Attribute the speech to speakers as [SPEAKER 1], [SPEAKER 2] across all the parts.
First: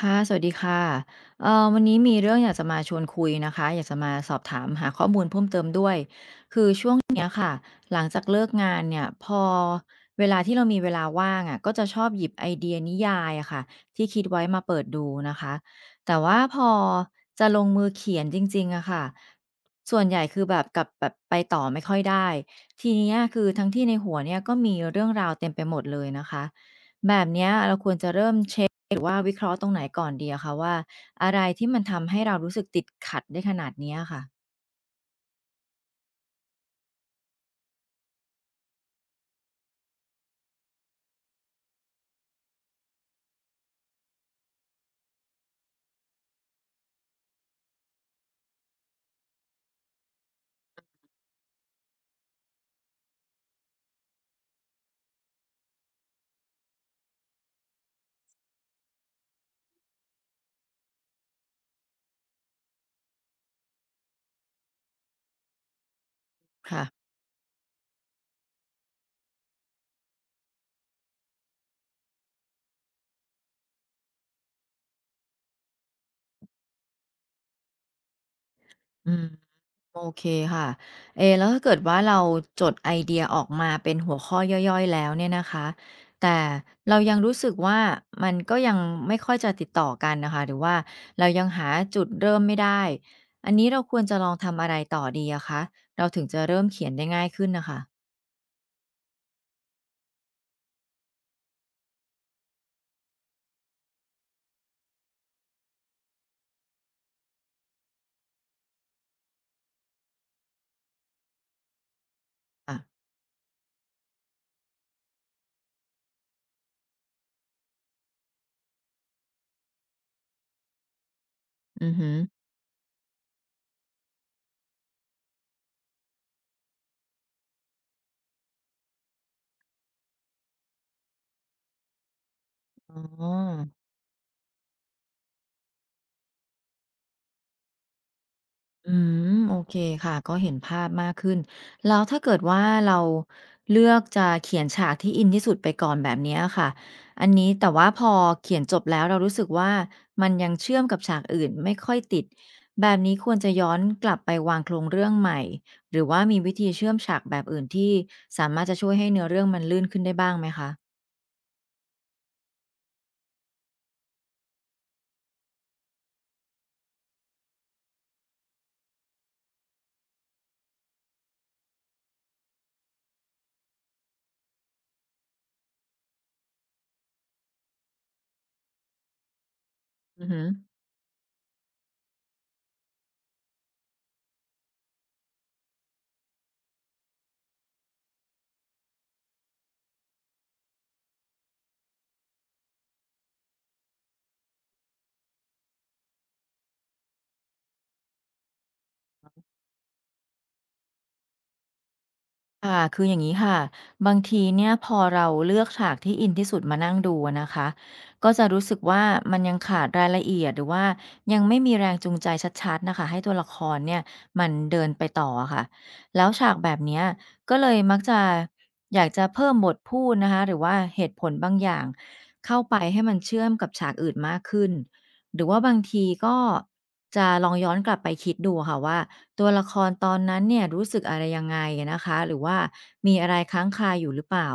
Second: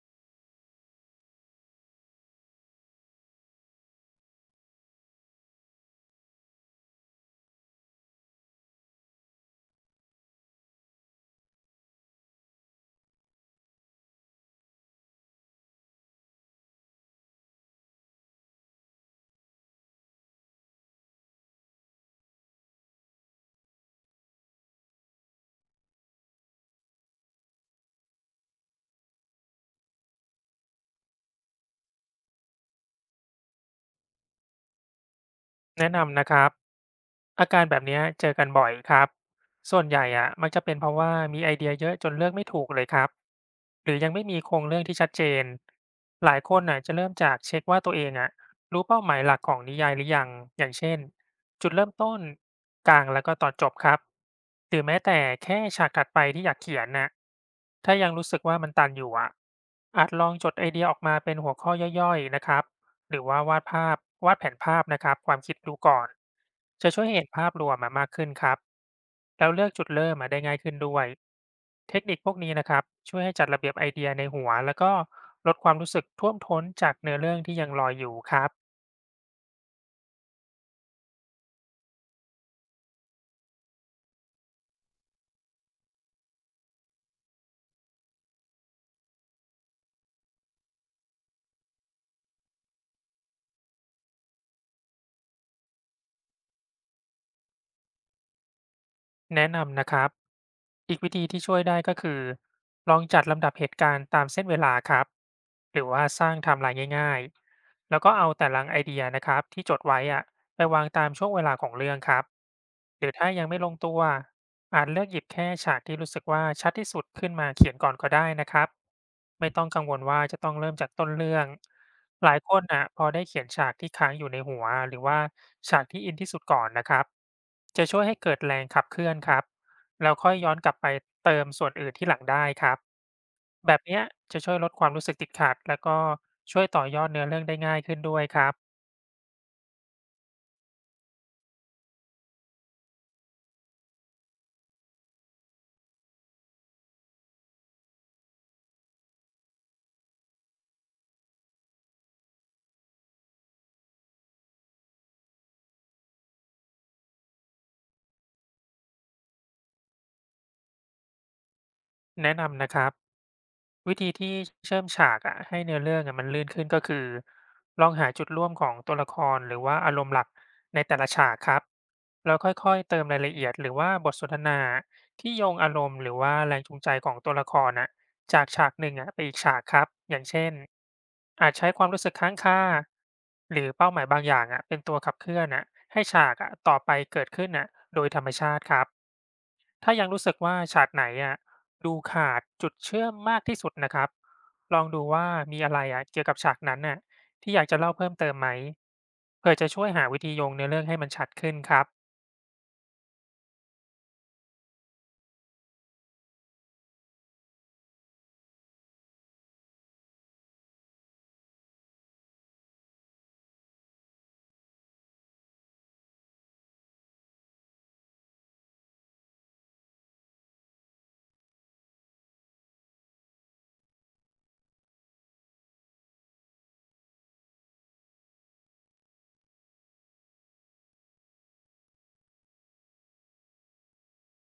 [SPEAKER 1] ค่ะสวัสดีค่ะวันนี้มีเรื่องอยากจะมาชวนคุยนะคะอยากจะมาสอบถามหาข้อมูลเพิ่มเติมด้วยหลังจากเลิกงานเนี่ยพอเวลาที่เรามีเวลาว่างอะก็จะชอบหยิบไอเดียนิยายอะค่ะที่คิดไว้มาเปิดดูนะคะแต่ว่าพอจะลงมือเขียนจริงๆอะค่ะส่วนใหญ่คือแบบกับแบบไปต่อไม่ค่อยได้ทีเนี้ยคือทั้งที่ในหัวเนี่ยก็มีเรื่องราวเต็มไปหมดเลยนะคะ หรือว่าวิเคราะห์ตรงไหนก่อนดีอะคะว่าอะไรที่มันทำให้เรารู้สึกติดขัดได้ขนาดเนี้ยค่ะ
[SPEAKER 2] แนะนำนะครับอาการแบบเนี้ยเจอกันบ่อยครับส่วนใหญ่อะมักจะเป็นเพราะว่ามีไอเดียเยอะจนเลือกไม่ถูกเลยครับหรือยังไม่มีโครงเรื่องที่ชัดเจนหลายคนน่ะจะเริ่มจากเช็คว่าตัวเองอะรู้เป้าหมายหลักของนิยายหรือยังอย่างเช่นจุดเริ่มต้นกลางแล้วก็ตอนจบครับหรือแม้แต่แค่ฉากถัดไปที่อยากเขียนน่ะถ้ายังรู้สึกว่ามันตันอยู่อะอาจลองจดไอเดียออกมาเป็นหัวข้อย่อยๆนะครับ หรือว่าวาดภาพวาดแผนภาพนะครับความคิดดูก่อน
[SPEAKER 1] ค่ะ
[SPEAKER 2] จะช่วยให้เห็นภาพรวมมามากขึ้นครับแล้วเลือกจุดเริ่มมาได้ง่ายขึ้นด้วยเทคนิคพวกนี้นะครับช่วยให้จัดระเบียบไอเดียในหัวแล้วก็ลดความรู้สึกท่วมท้นจากเนื้อเรื่องที่ยังลอยอยู่ครับ
[SPEAKER 1] อืมโอเคค่ะเอแล้วถ้าเกิดว่าเราจดไอเดียออกมาเป็นหัวข้อย่อยๆแล้วเนี่ยนะคะแต่เรายังรู้สึกว่ามันก็ยังไม่ค่อยจะติดต่อกันน่ะค่ะหรือว่าเรายังหาจุดเริ่มไม่ได้อันนี้เราควรจะลองทำอะไรต่อดีอะคะเราถึงจะเริ่มเขียนได้ง่ายขึ้นน่ะค่ะ
[SPEAKER 2] แนะนำนะครับอีกวิธีที่ช่วยได้ก็คือลองจัดลำดับเหตุการณ์ตามเส้นเวลาครับหรือว่าสร้างไทม์ไลน์ง่ายๆแล้วก็เอาแต่ละไอเดียนะครับที่จดไว้อะ ไปวางตามช่วงเวลาของเรื่องครับ
[SPEAKER 1] ค่ะ
[SPEAKER 2] หรือถ้ายังไม่ลงตัวอาจเลือกหยิบแค่ฉากที่รู้สึกว่าชัดที่สุดขึ้นมาเขียนก่อนก็ได้นะครับไม่ต้องกังวลว่าจะต้องเริ่มจากต้นเรื่อง
[SPEAKER 1] อือฮึ
[SPEAKER 2] หลายคนน่ะพอได้เขียนฉากที่ค้างอยู่ในหัวหรือว่าฉากที่อินที่สุดก่อนนะครับจะช่วยให้เกิดแรงขับเคลื่อนครับแล้วค่อยย้อนกลับไปเติมส่วนอื่นที่หลังได้ครับ
[SPEAKER 1] อ๋
[SPEAKER 2] แบ
[SPEAKER 1] อ
[SPEAKER 2] บเนี้ยจะช่วยลดความรู้สึกติดขัดแล้วก็ช่วยต่อยอดเนื้อเรื่องได้ง่ายขึ้นด้วยครับ
[SPEAKER 1] อืมโอเคค่ะก็เห็นภาพมากขึ้นแล้วถ้าเกิดว่าเราเลือกจะเขียนฉากที่อินที่สุดไปก่อนแบบเนี้ยค่ะอันนี้แต่ว่าพอเขียนจบแล้วเรารู้สึกว่ามันยังเชื่อมกับฉากอื่นไม่ค่อยติดแบบนี้ควรจะย้อนกลับไปวางโครงเรื่องใหม่หรือว่ามีวิธีเชื่อมฉากแบบอื่นที่สามารถจะช่วยให้เนื้อเรื่องมันลื่นขึ้นได้บ้างไหมคะ
[SPEAKER 2] แนะนำนะครับ วิธีที่เชื่อมฉากอะให้เนื้อเรื่องอะมันลื่นขึ้นก็คือลองหาจุดร่วมของตัวละครหรือว่าอารมณ์หลักในแต่ละฉากครับแล้วค่อยๆเติมรายละเอียดหรือว่าบทสนทนาที่โยงอารมณ์หรือว่าแรงจูงใจของตัวละครนะจากฉากหนึ่งอะไปอีกฉากครับอย่า
[SPEAKER 1] อื
[SPEAKER 2] ง
[SPEAKER 1] อฮึ
[SPEAKER 2] เช่นอาจใช้ความรู้สึกค้างคาหรือเป้าหมายบางอย่างอะเป็นตัวขับเคลื่อนอะให้ฉากอะต่อไปเกิดขึ้นอะโดยธรรมชาติครับ ถ้ายังรู้สึกว่าฉากไหนอะดูขาดจุดเชื่อมมากที่สุดนะครับลองดูว่ามีอะไรอะเกี่ยวกับฉากนั้นน่ะที่อยากจะเล่าเพิ่มเติมไหมเพื่อจะช่วยหาวิธีโยงเนื้อเรื่องให้มันชัดขึ้นครับ
[SPEAKER 1] ค่ะคืออย่างนี้ค่ะบางทีเนี่ยพอเราเลือกฉากที่อินที่สุดมานั่งดูอะนะคะก็จะรู้สึกว่ามันยังขาดรายละเอียดหรือว่ายังไม่มีแรงจูงใจชัดๆนะคะให้ตัวละครเนี่ยมันเดินไปต่ออะค่ะแล้วฉากแบบเนี้ยก็เลยมักจะอยากจะเพิ่มบทพูดนะคะหรือว่าเหตุผลบางอย่างเข้าไปให้มันเชื่อมกับฉากอื่นมากขึ้น หรือว่าบางทีก็จะลองย้อนกลับไปคิดดูค่ะว่าตัวละครตอนนั้นเนี่ยรู้สึกอะไรยังไงอะนะคะหรือว่ามีอะไรค้างคาอยู่หรือเปล่า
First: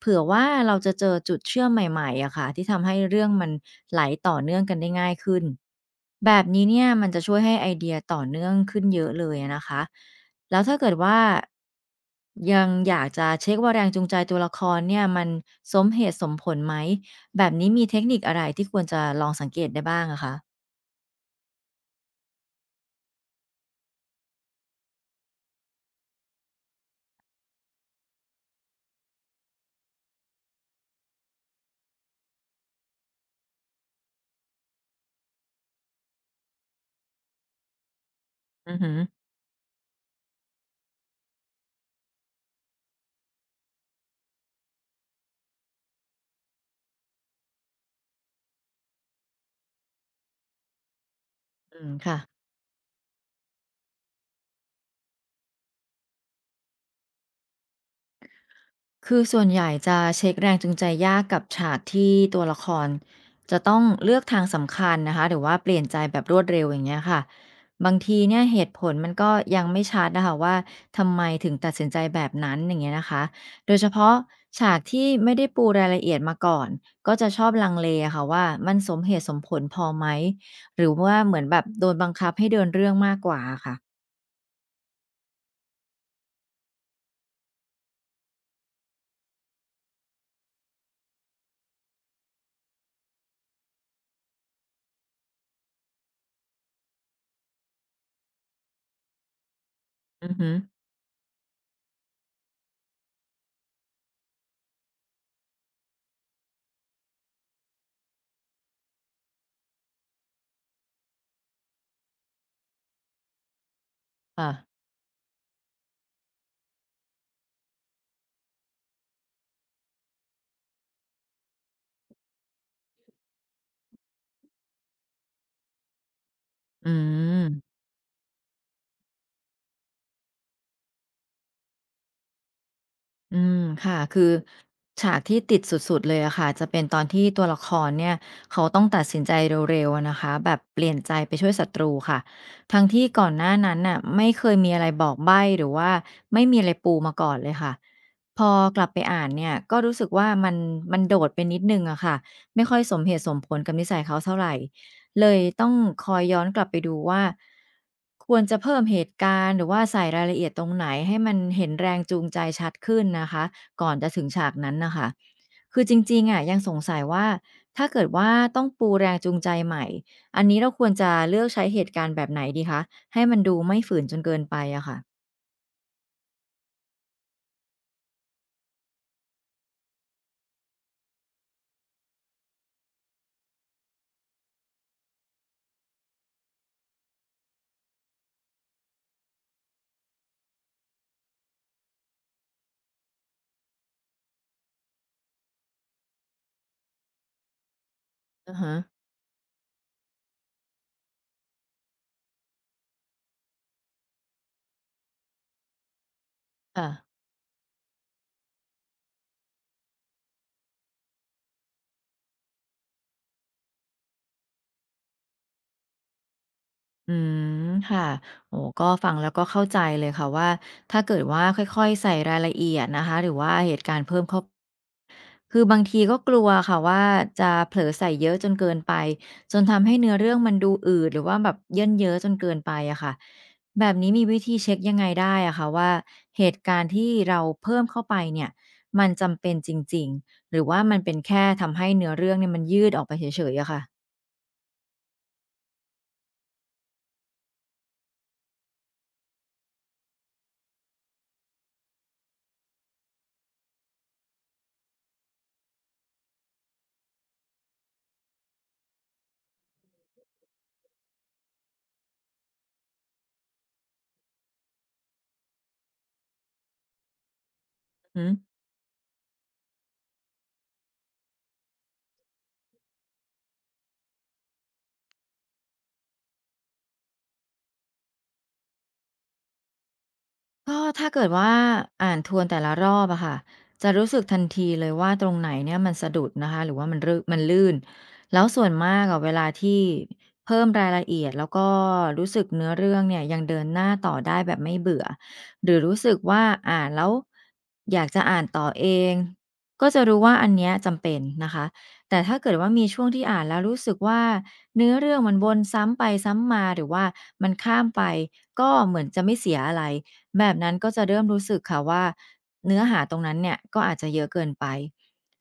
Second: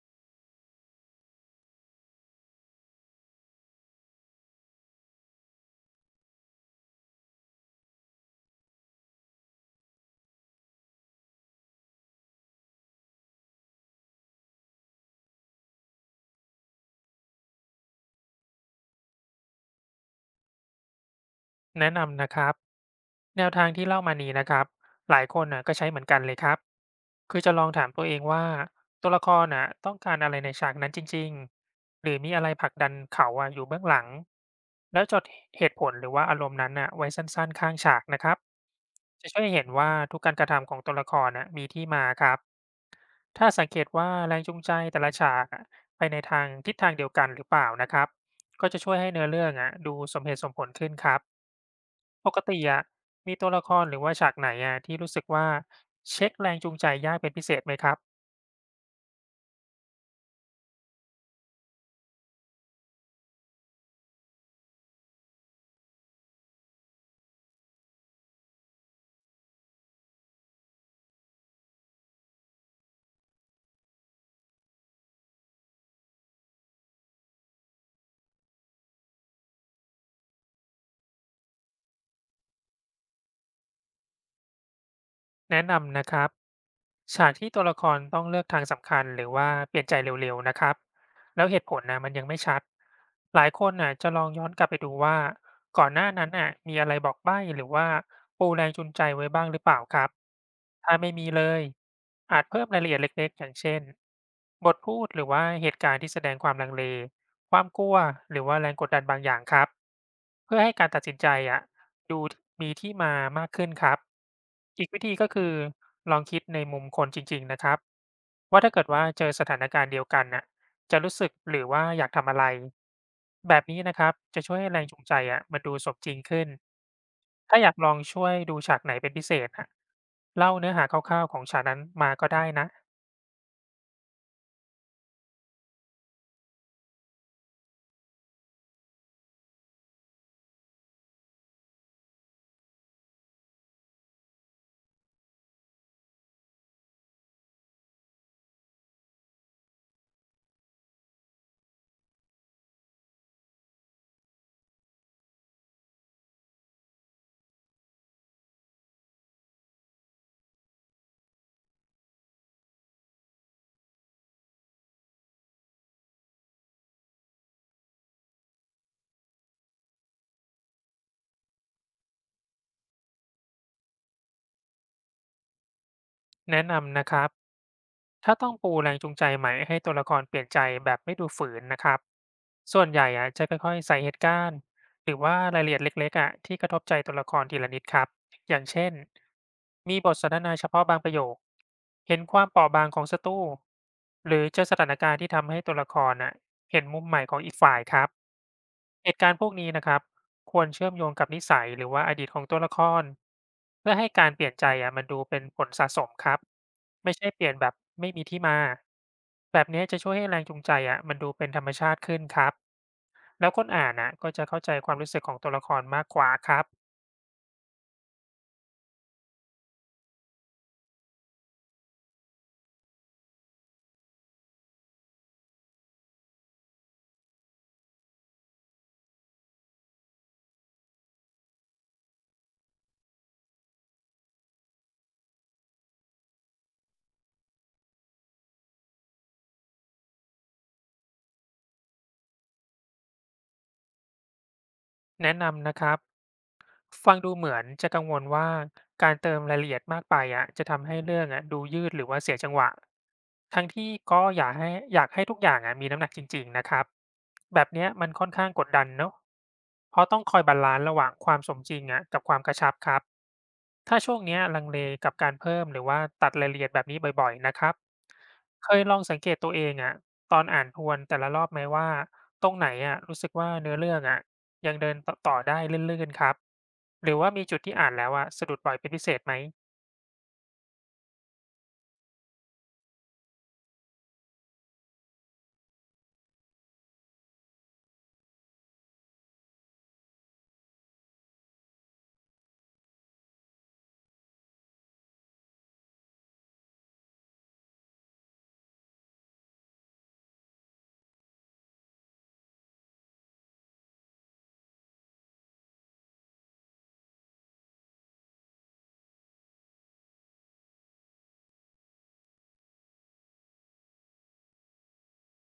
[SPEAKER 1] เผื่อว่าเราจะเจอจุดเชื่อมใหม่ๆอะค่ะที่ทำให้เรื่องมันไหลต่อเนื่องกันได้ง่ายขึ้นแบบนี้เนี่ยมันจะช่วยให้ไอเดียต่อเนื่องขึ้นเยอะเลยอะนะคะแล้วถ้าเกิดว่ายังอยากจะเช็คว่าแรงจูงใจตัวละครเนี่ยมันสมเหตุสมผลไหม แบบนี้มีเทคนิคอะไรที่ควรจะลองสังเกตได้บ้างอะคะ
[SPEAKER 2] แนะนำนะครับแนวทางที่เล่ามานี้นะครับหลายคนน่ะก็ใช้เหมือนกันเลยครับคือจะลองถามตัวเองว่าตัวละครน่ะต้องการอะไรในฉากนั้นจริงๆหรือมีอะไรผลักดันเขาอะอยู่เบื้องหลังแล้วจดเหตุผลหรือว่าอารมณ์นั้นน่ะไว้สั้นๆข้างฉากนะครับ
[SPEAKER 1] อือฮึ
[SPEAKER 2] จะช่วยให้เห็นว่าทุกการกระทำของตัวละครน่ะมีที่มาครับถ้าสังเกตว่าแรงจูงใจแต่ละฉากอะไปในทางทิศทางเดียวกันหรือเปล่านะครับก็จะช่วยให้เนื้อเรื่องอะดูสมเหตุสมผลขึ้นครับ
[SPEAKER 1] อืมค่ะ
[SPEAKER 2] ปกติอะมีตัวละครหรือว่าฉากไหนอะที่รู้สึกว่าเช็คแรงจูงใจยากเป็นพิเศษไหมครับ
[SPEAKER 1] คือส่วนใหญ่จะเช็กแรงจูงใจยากกับฉากที่ตัวละครจะต้องเลือกทางสำคัญนะคะหรือว่าเปลี่ยนใจแบบรวดเร็วอย่างเงี้ยค่ะบางทีเนี่ยเหตุผลมันก็ยังไม่ชัดอะค่ะว่าทำไมถึงตัดสินใจแบบนั้นอย่างเงี้ยนะคะโดยเฉพาะฉากที่ไม่ได้ปูรายละเอียดมาก่อนก็จะชอบลังเลอะค่ะว่ามันสมเหตุสมผลพอไหมหรือว่าเหมือนแบบโดนบังคับให้เดินเรื่องมากกว่าอะค่ะ
[SPEAKER 2] แนะนำนะครับ ฉากที่ตัวละครต้องเลือกทางสำคัญหรือว่าเปลี่ยนใจเร็วๆนะครับแล้วเหตุผลนะมันยังไม่ชัดหลายคนน่ะจะลองย้อนกลับไปดูว่าก่อนหน้านั้นน่ะมีอะไรบอกใบ้หรือว่าปูแรงจูงใจไว้บ้างหรือเปล่าครับ
[SPEAKER 1] อือฮึ
[SPEAKER 2] ถ้าไม่มีเลยอาจเพิ่มรายละเอียดเล็กๆอย่างเช่นบทพูดหรือว่าเหตุการณ์ที่แสดงความลังเลความกลัวหรือว่าแรงกดดันบางอย่างครับเพื่อให้การตัดสินใจอะ ดูมีที่มามากขึ้นครับ
[SPEAKER 1] ค่ะ
[SPEAKER 2] อีกวิธีก็คือลองคิดในมุมคนจริงๆนะครับว่าถ้าเกิดว่าเจอสถานการณ์เดียวกันน่ะจะรู้สึกหรือว่าอยากทำอะไรแบบนี้นะครับจะช่วยให้แรงจูงใจอะมันดูสมจริงขึ้น
[SPEAKER 1] อืม
[SPEAKER 2] ถ้าอยากลองช่วยดูฉากไหนเป็นพิเศษอะเล่าเนื้อหาคร่าวๆของฉากนั้นมาก็ได้นะ
[SPEAKER 1] อืมค่ะคือฉากที่ติดสุดๆเลยอะค่ะจะเป็นตอนที่ตัวละครเนี่ยเขาต้องตัดสินใจเร็วๆอะนะคะแบบเปลี่ยนใจไปช่วยศัตรูค่ะทั้งที่ก่อนหน้านั้นน่ะไม่เคยมีอะไรบอกใบ้หรือว่าไม่มีอะไรปูมาก่อนเลยค่ะ พอกลับไปอ่านเนี่ยก็รู้สึกว่ามันมันโดดไปนิดหนึ่งอะค่ะไม่ค่อยสมเหตุสมผลกับนิสัยเขาเท่าไร เลยต้องคอยย้อนกลับไปดูว่าควรจะเพิ่มเหตุการณ์หรือว่าใส่รายละเอียดตรงไหนให้มันเห็นแรงจูงใจชัดขึ้นนะคะก่อนจะถึงฉากนั้นน่ะค่ะคือจริงๆอะยังสงสัยว่าถ้าเกิดว่าต้องปูแรงจูงใจใหม่อันนี้เราควรจะเลือกใช้เหตุการณ์แบบไหนดีคะให้มันดูไม่ฝืนจนเกินไปอะค่ะ
[SPEAKER 2] แนะนำนะครับ ถ้าต้องปูแรงจูงใจใหม่ให้ตัวละครเปลี่ยนใจแบบไม่ดูฝืนนะครับส่วนใหญ่อะจะค่อยๆใส่เหตุการณ์หรือว่ารายละเอียดเล็กๆอะที่กระทบใจตัวละครทีละนิดครับอย่างเช่นมีบทสนทนาเฉพาะบางประโยค เห็นความเปราะบางของศัตรูหรือเจอสถานการณ์ที่ทำให้ตัวละครอะเห็นมุมใหม่ของอีกฝ่ายครับ
[SPEAKER 1] อะฮะ
[SPEAKER 2] เหตุการณ์พวกนี้นะครับควรเชื่อมโยงกับนิสัยหรือว่าอดีตของตัวละครเพื่อให้การเปลี่ยนใจอ่ะมันดูเป็นผลสะสมครับ
[SPEAKER 1] ค่ะ
[SPEAKER 2] ไม่ใช่เปลี่ยนแบบไม่มีที่มาแบบนี้จะช่วยให้แรงจูงใจอ่ะมันดูเป็นธรรมชาติขึ้นครับแล้วคนอ่านอ่ะก็จะเข้าใจความรู้สึกของตัวละครมากกว่าครับ
[SPEAKER 1] อืมค่ะโอ้โฮก็ฟังแล้วก็เข้าใจเลยค่ะว่าถ้าเกิดว่าค่อยๆใส่รายละเอียดนะคะหรือว่าเหตุการณ์เพิ่มเข้า คือบางทีก็กลัวค่ะว่าจะเผลอใส่เยอะจนเกินไปจนทำให้เนื้อเรื่องมันดูอืดหรือว่าแบบเยินเย้อจนเกินไปอะค่ะแบบนี้มีวิธีเช็คยังไงได้อะคะว่าเหตุการณ์ที่เราเพิ่มเข้าไปเนี่ยมันจำเป็นจริงๆหรือว่ามันเป็นแค่ทำให้เนื้อเรื่องเนี่ยมันยืดออกไปเฉยๆอะค่ะ
[SPEAKER 2] แนะนำนะครับฟังดูเหมือนจะกังวลว่าการเติมรายละเอียดมากไปอะจะทำให้เรื่องอะดูยืดหรือว่าเสียจังหวะทั้งที่ก็อยากให้ทุกอย่างอะมีน้ำหนักจริงๆนะครับแบบเนี้ยมันค่อนข้างกดดันเนาะเพราะต้องคอยบาลานซ์ระหว่างความสมจริงอะกับความกระชับครับ ถ้าช่วงเนี้ยลังเลกับการเพิ่มหรือว่าตัดรายละเอียดแบบนี้บ่อยๆนะครับ
[SPEAKER 1] อืม
[SPEAKER 2] เคยลองสังเกตตัวเองอะตอนอ่านทวนแต่ละรอบไหมว่าตรงไหนอะรู้สึกว่าเนื้อเรื่องอะยังเดินต่อได้ลื่นๆครับหรือว่ามีจุดที่อ่านแล้วอะสะดุดบ่อยเป็นพิเศษไหม
[SPEAKER 1] ก็ถ้าเกิดว่าอ่านทวนแต่ละรอบอะค่ะจะรู้สึกทันทีเลยว่าตรงไหนเนี่ยมันสะดุดนะคะหรือว่ามันลื่นแล้วส่วนมากอะเวลาที่เพิ่มรายละเอียดแล้วก็รู้สึกเนื้อเรื่องเนี่ยยังเดินหน้าต่อได้แบบไม่เบื่อหรือรู้สึกว่าอ่านแล้วอยากจะอ่านต่อเองก็จะรู้ว่าอันเนี้ยจำเป็นนะคะแต่ถ้าเกิดว่ามีช่วงที่อ่านแล้วรู้สึกว่าเนื้อเรื่องมันวนซ้ำไปซ้ำมาหรือว่ามันข้ามไปก็เหมือนจะไม่เสียอะไร แบบนั้นก็จะเริ่มรู้สึกค่ะว่าเนื้อหาตรงนั้นเนี่ยก็อาจจะเยอะเกินไป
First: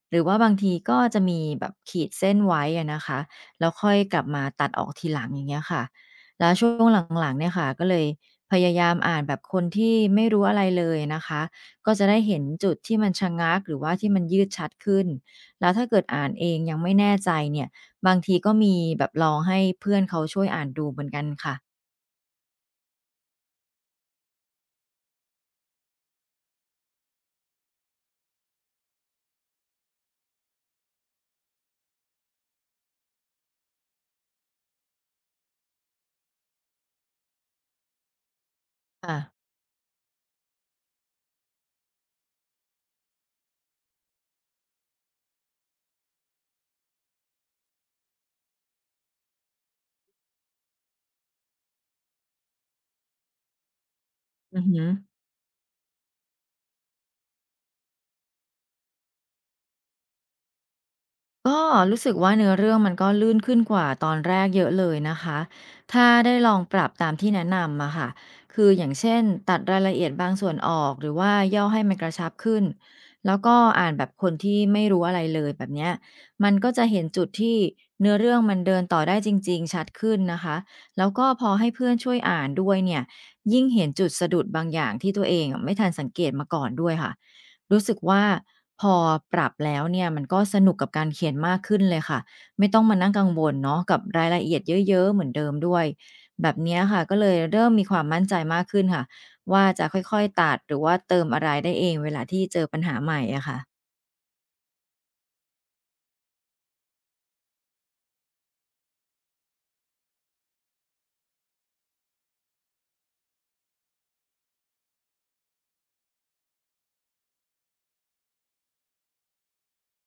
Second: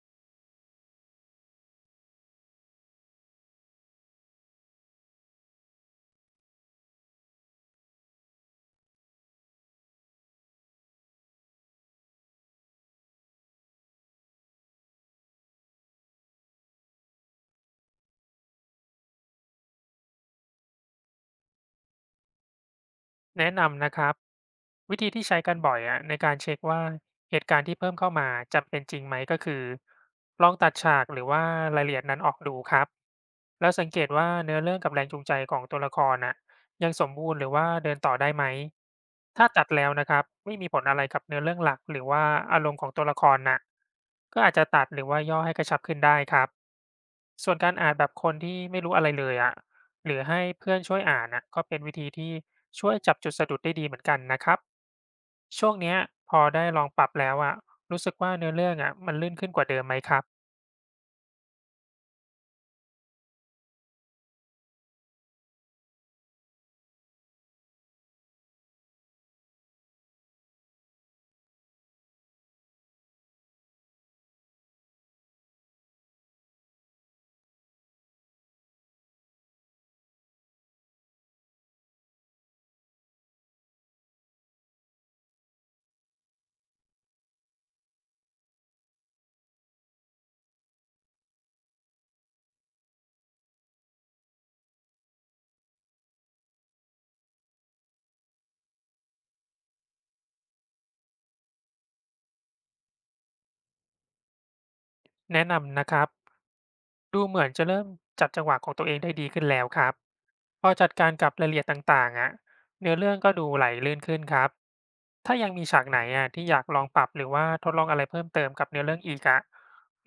[SPEAKER 1] หรือว่าบางทีก็จะมีแบบขีดเส้นไว้อะนะคะแล้วค่อยกลับมาตัดออกทีหลังอย่างเงี้ยค่ะแล้วช่วงหลังๆเนี่ยค่ะก็เลยพยายามอ่านแบบคนที่ไม่รู้อะไรเลยนะคะก็จะได้เห็นจุดที่มันชะงักหรือว่าที่มันยืดชัดขึ้นแล้วถ้าเกิดอ่านเองยังไม่แน่ใจเนี่ยบางทีก็มีแบบลองให้เพื่อนเขาช่วยอ่านดูเหมือนกันค่ะ
[SPEAKER 2] แนะนำนะครับวิธีที่ใช้กันบ่อยอะในการเช็คว่าเหตุการณ์ที่เพิ่มเข้ามาจำเป็นจริงไหมก็คือลองตัดฉากหรือว่ารายละเอียดนั้นออกดูครับแล้วสังเกตว่าเนื้อเรื่องกับแรงจูงใจของตัวละครน่ะยังสมบูรณ์หรือว่าเดินต่อได้ไหม
[SPEAKER 1] ค่ะ
[SPEAKER 2] ถ้าตัดแล้วนะครับไม่มีผลอะไรกับเนื้อเรื่องหลักหรือว่าอารมณ์ของตัวละครน่ะก็อาจจะตัดหรือว่าย่อให้กระชับขึ้นได้ครับส่วนการอ่านแบบคนที่ไม่รู้อะไรเลยอะหรือให้เพื่อนช่วยอ่านอะก็เป็นวิธีที่ ช่วยจับจุดสะดุดได้ดีเหมือนกันนะครั
[SPEAKER 1] อื
[SPEAKER 2] บ
[SPEAKER 1] อฮึ
[SPEAKER 2] ช่วงเนี้ยพอได้ลองปรับแล้วอะรู้สึกว่าเนื้อเรื่องอะมันลื่นขึ้นกว่าเดิมไหมครับ
[SPEAKER 1] ก็รู้สึกว่าเนื้อเรื่องมันก็ลื่นขึ้นกว่าตอนแรกเยอะเลยนะคะถ้าได้ลองปรับตามที่แนะนำมาค่ะคืออย่างเช่นตัดรายละเอียดบางส่วนออกหรือว่าย่อให้มันกระชับขึ้น แล้วก็อ่านแบบคนที่ไม่รู้อะไรเลยแบบเนี้ยมันก็จะเห็นจุดที่เนื้อเรื่องมันเดินต่อได้จริงๆชัดขึ้นนะคะแล้วก็พอให้เพื่อนช่วยอ่านด้วยเนี่ยยิ่งเห็นจุดสะดุดบางอย่างที่ตัวเองอะไม่ทันสังเกตมาก่อนด้วยค่ะ รู้สึกว่าพอปรับแล้วเนี่ยมันก็สนุกกับการเขียนมากขึ้นเลยค่ะไม่ต้องมานั่งกังวลเนาะกับรายละเอียดเยอะๆเหมือนเดิมด้วยแบบเนี้ยค่ะก็เลยเริ่มมีความมั่นใจมากขึ้นค่ะว่าจะค่อยๆตัดหรือว่าเติมอะไรได้เองเวลาที่เจอปัญหาใหม่อะค่ะ
[SPEAKER 2] แนะนำนะครับดูเหมือนจะเริ่มจับจังหวะของตัวเองได้ดีขึ้นแล้วครับพอจัดการกับรายละเอียดต่างๆอะเนื้อเรื่องก็ดูไหลลื่นขึ้นครับถ้ายังมีฉากไหนอะที่อยากลองปรับหรือว่าทดลองอะไรเพิ่มเติมกับเนื้อเรื่องอีกอะ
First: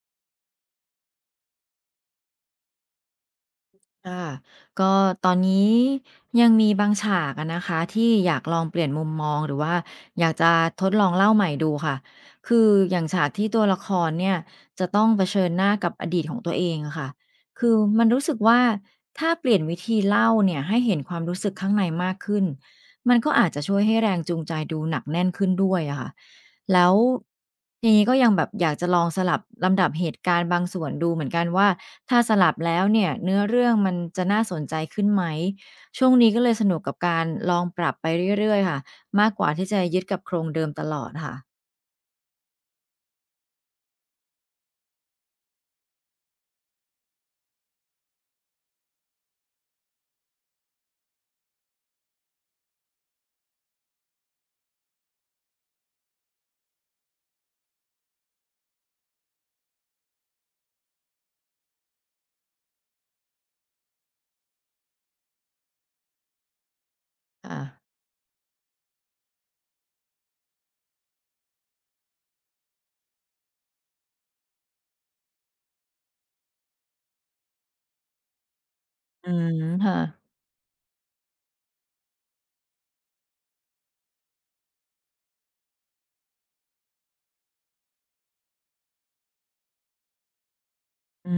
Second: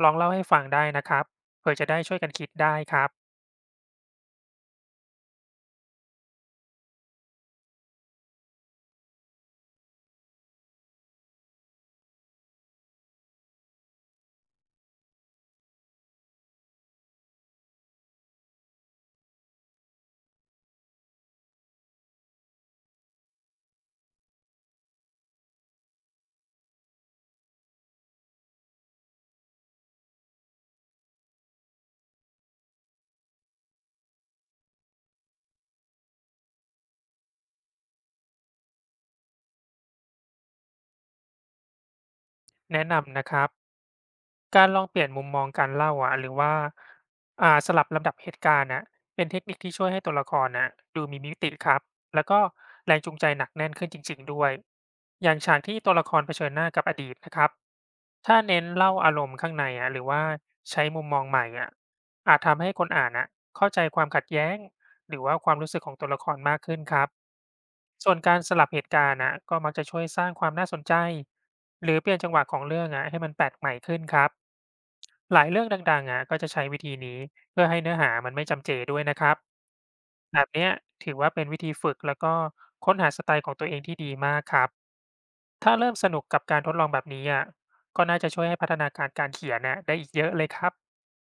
[SPEAKER 2] ลองเล่าให้ฟังได้นะครับเพื่อจะได้ช่วยกันคิดได้ครับ
[SPEAKER 1] ค่ะก็ตอนนี้ยังมีบางฉากอะนะคะที่อยากลองเปลี่ยนมุมมองหรือว่าอยากจะทดลองเล่าใหม่ดูค่ะคืออย่างฉากที่ตัวละครเนี่ยจะต้องเผชิญหน้ากับอดีตของตัวเองอะค่ะคือมันรู้สึกว่าถ้าเปลี่ยนวิธีเล่าเนี่ยให้เห็นความรู้สึกข้างในมากขึ้นมันก็อาจจะช่วยให้แรงจูงใจดูหนักแน่นขึ้นด้วยอะค่ะ แล้วทีนี้ก็ยังแบบอยากจะลองสลับลำดับเหตุการณ์บางส่วนดูเหมือนกันว่าถ้าสลับแล้วเนี่ยเนื้อเรื่องมันจะน่าสนใจขึ้นไหมช่วงนี้ก็เลยสนุกกับการลองปรับไปเรื่อยๆค่ะมากกว่าที่จะยึดกับโครงเดิมตลอดค่ะ
[SPEAKER 2] แนะนำนะครับ การลองเปลี่ยนมุมมองการเล่าอะหรือว่าสลับลำดับเหตุการณ์น่ะเป็นเทคนิคที่ช่วยให้ตัวละครน่ะดูมีมิติครับแล้วก็แรงจูงใจหนักแน่นขึ้นจริงๆด้วยอย่างฉากที่ตัวละครเผชิญหน้ากับอดีตนะครับถ้าเน้นเล่าอารมณ์ข้างในอะหรือว่าใช้มุมมองใหม่อะอาจทำให้คนอ่านอะเข้าใจความขัดแย้งหรือว่าความรู้สึกของตัวละครมากขึ้นครับ
[SPEAKER 1] ค่ะ
[SPEAKER 2] ส่วนการสลับเหตุการณ์นะก็มักจะช่วยสร้างความน่าสนใจหรือเปลี่ยนจังหวะของเรื่องอะให้มันแปลกใหม่ขึ้นครับ หลายเรื่องดังๆอะก็จะใช้วิธีนี้เพื่อให้เนื้อหามันไม่จำเจด้วยนะค
[SPEAKER 1] อื
[SPEAKER 2] รับ
[SPEAKER 1] มค่ะ
[SPEAKER 2] แบบเนี้ยถือว่าเป็นวิธีฝึกแล้วก็ค้นหาสไตล์ของตัวเองที่ดีมากครับถ้าเริ่มสนุกกับการทดลองแบบนี้อะก็น่าจะช่วยให้พัฒนาการการเขียนน่ะได้อีกเยอะเลยครับ
[SPEAKER 1] อื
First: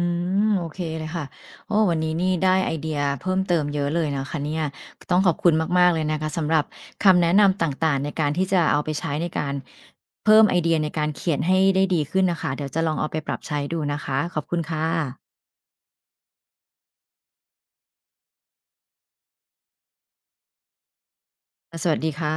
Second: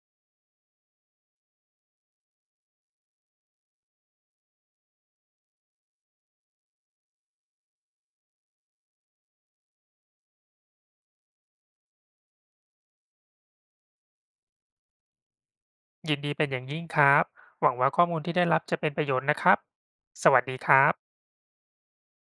[SPEAKER 1] มโอเคเลยค่ะโอ้วันนี้นี่ได้ไอเดียเพิ่มเติมเยอะเลยนะคะเนี่ยต้องขอบคุณมากๆเลยนะคะสำหรับคำแนะนำต่างๆในการที่จะเอาไปใช้ในการเพิ่มไอเดียในการเขียนให้ได้ดีขึ้นนะคะเดี๋ยวจะลองเอาไปปรับใช้ดูนะคะขอบคุณค่ะ
[SPEAKER 2] ยินดีเป็นอย่างยิ่งครับหวังว่าข้อมูลที่ได้รับจะเป็นประโยชน์นะครับสวัสดีครับ
[SPEAKER 1] สวัสดีค่ะ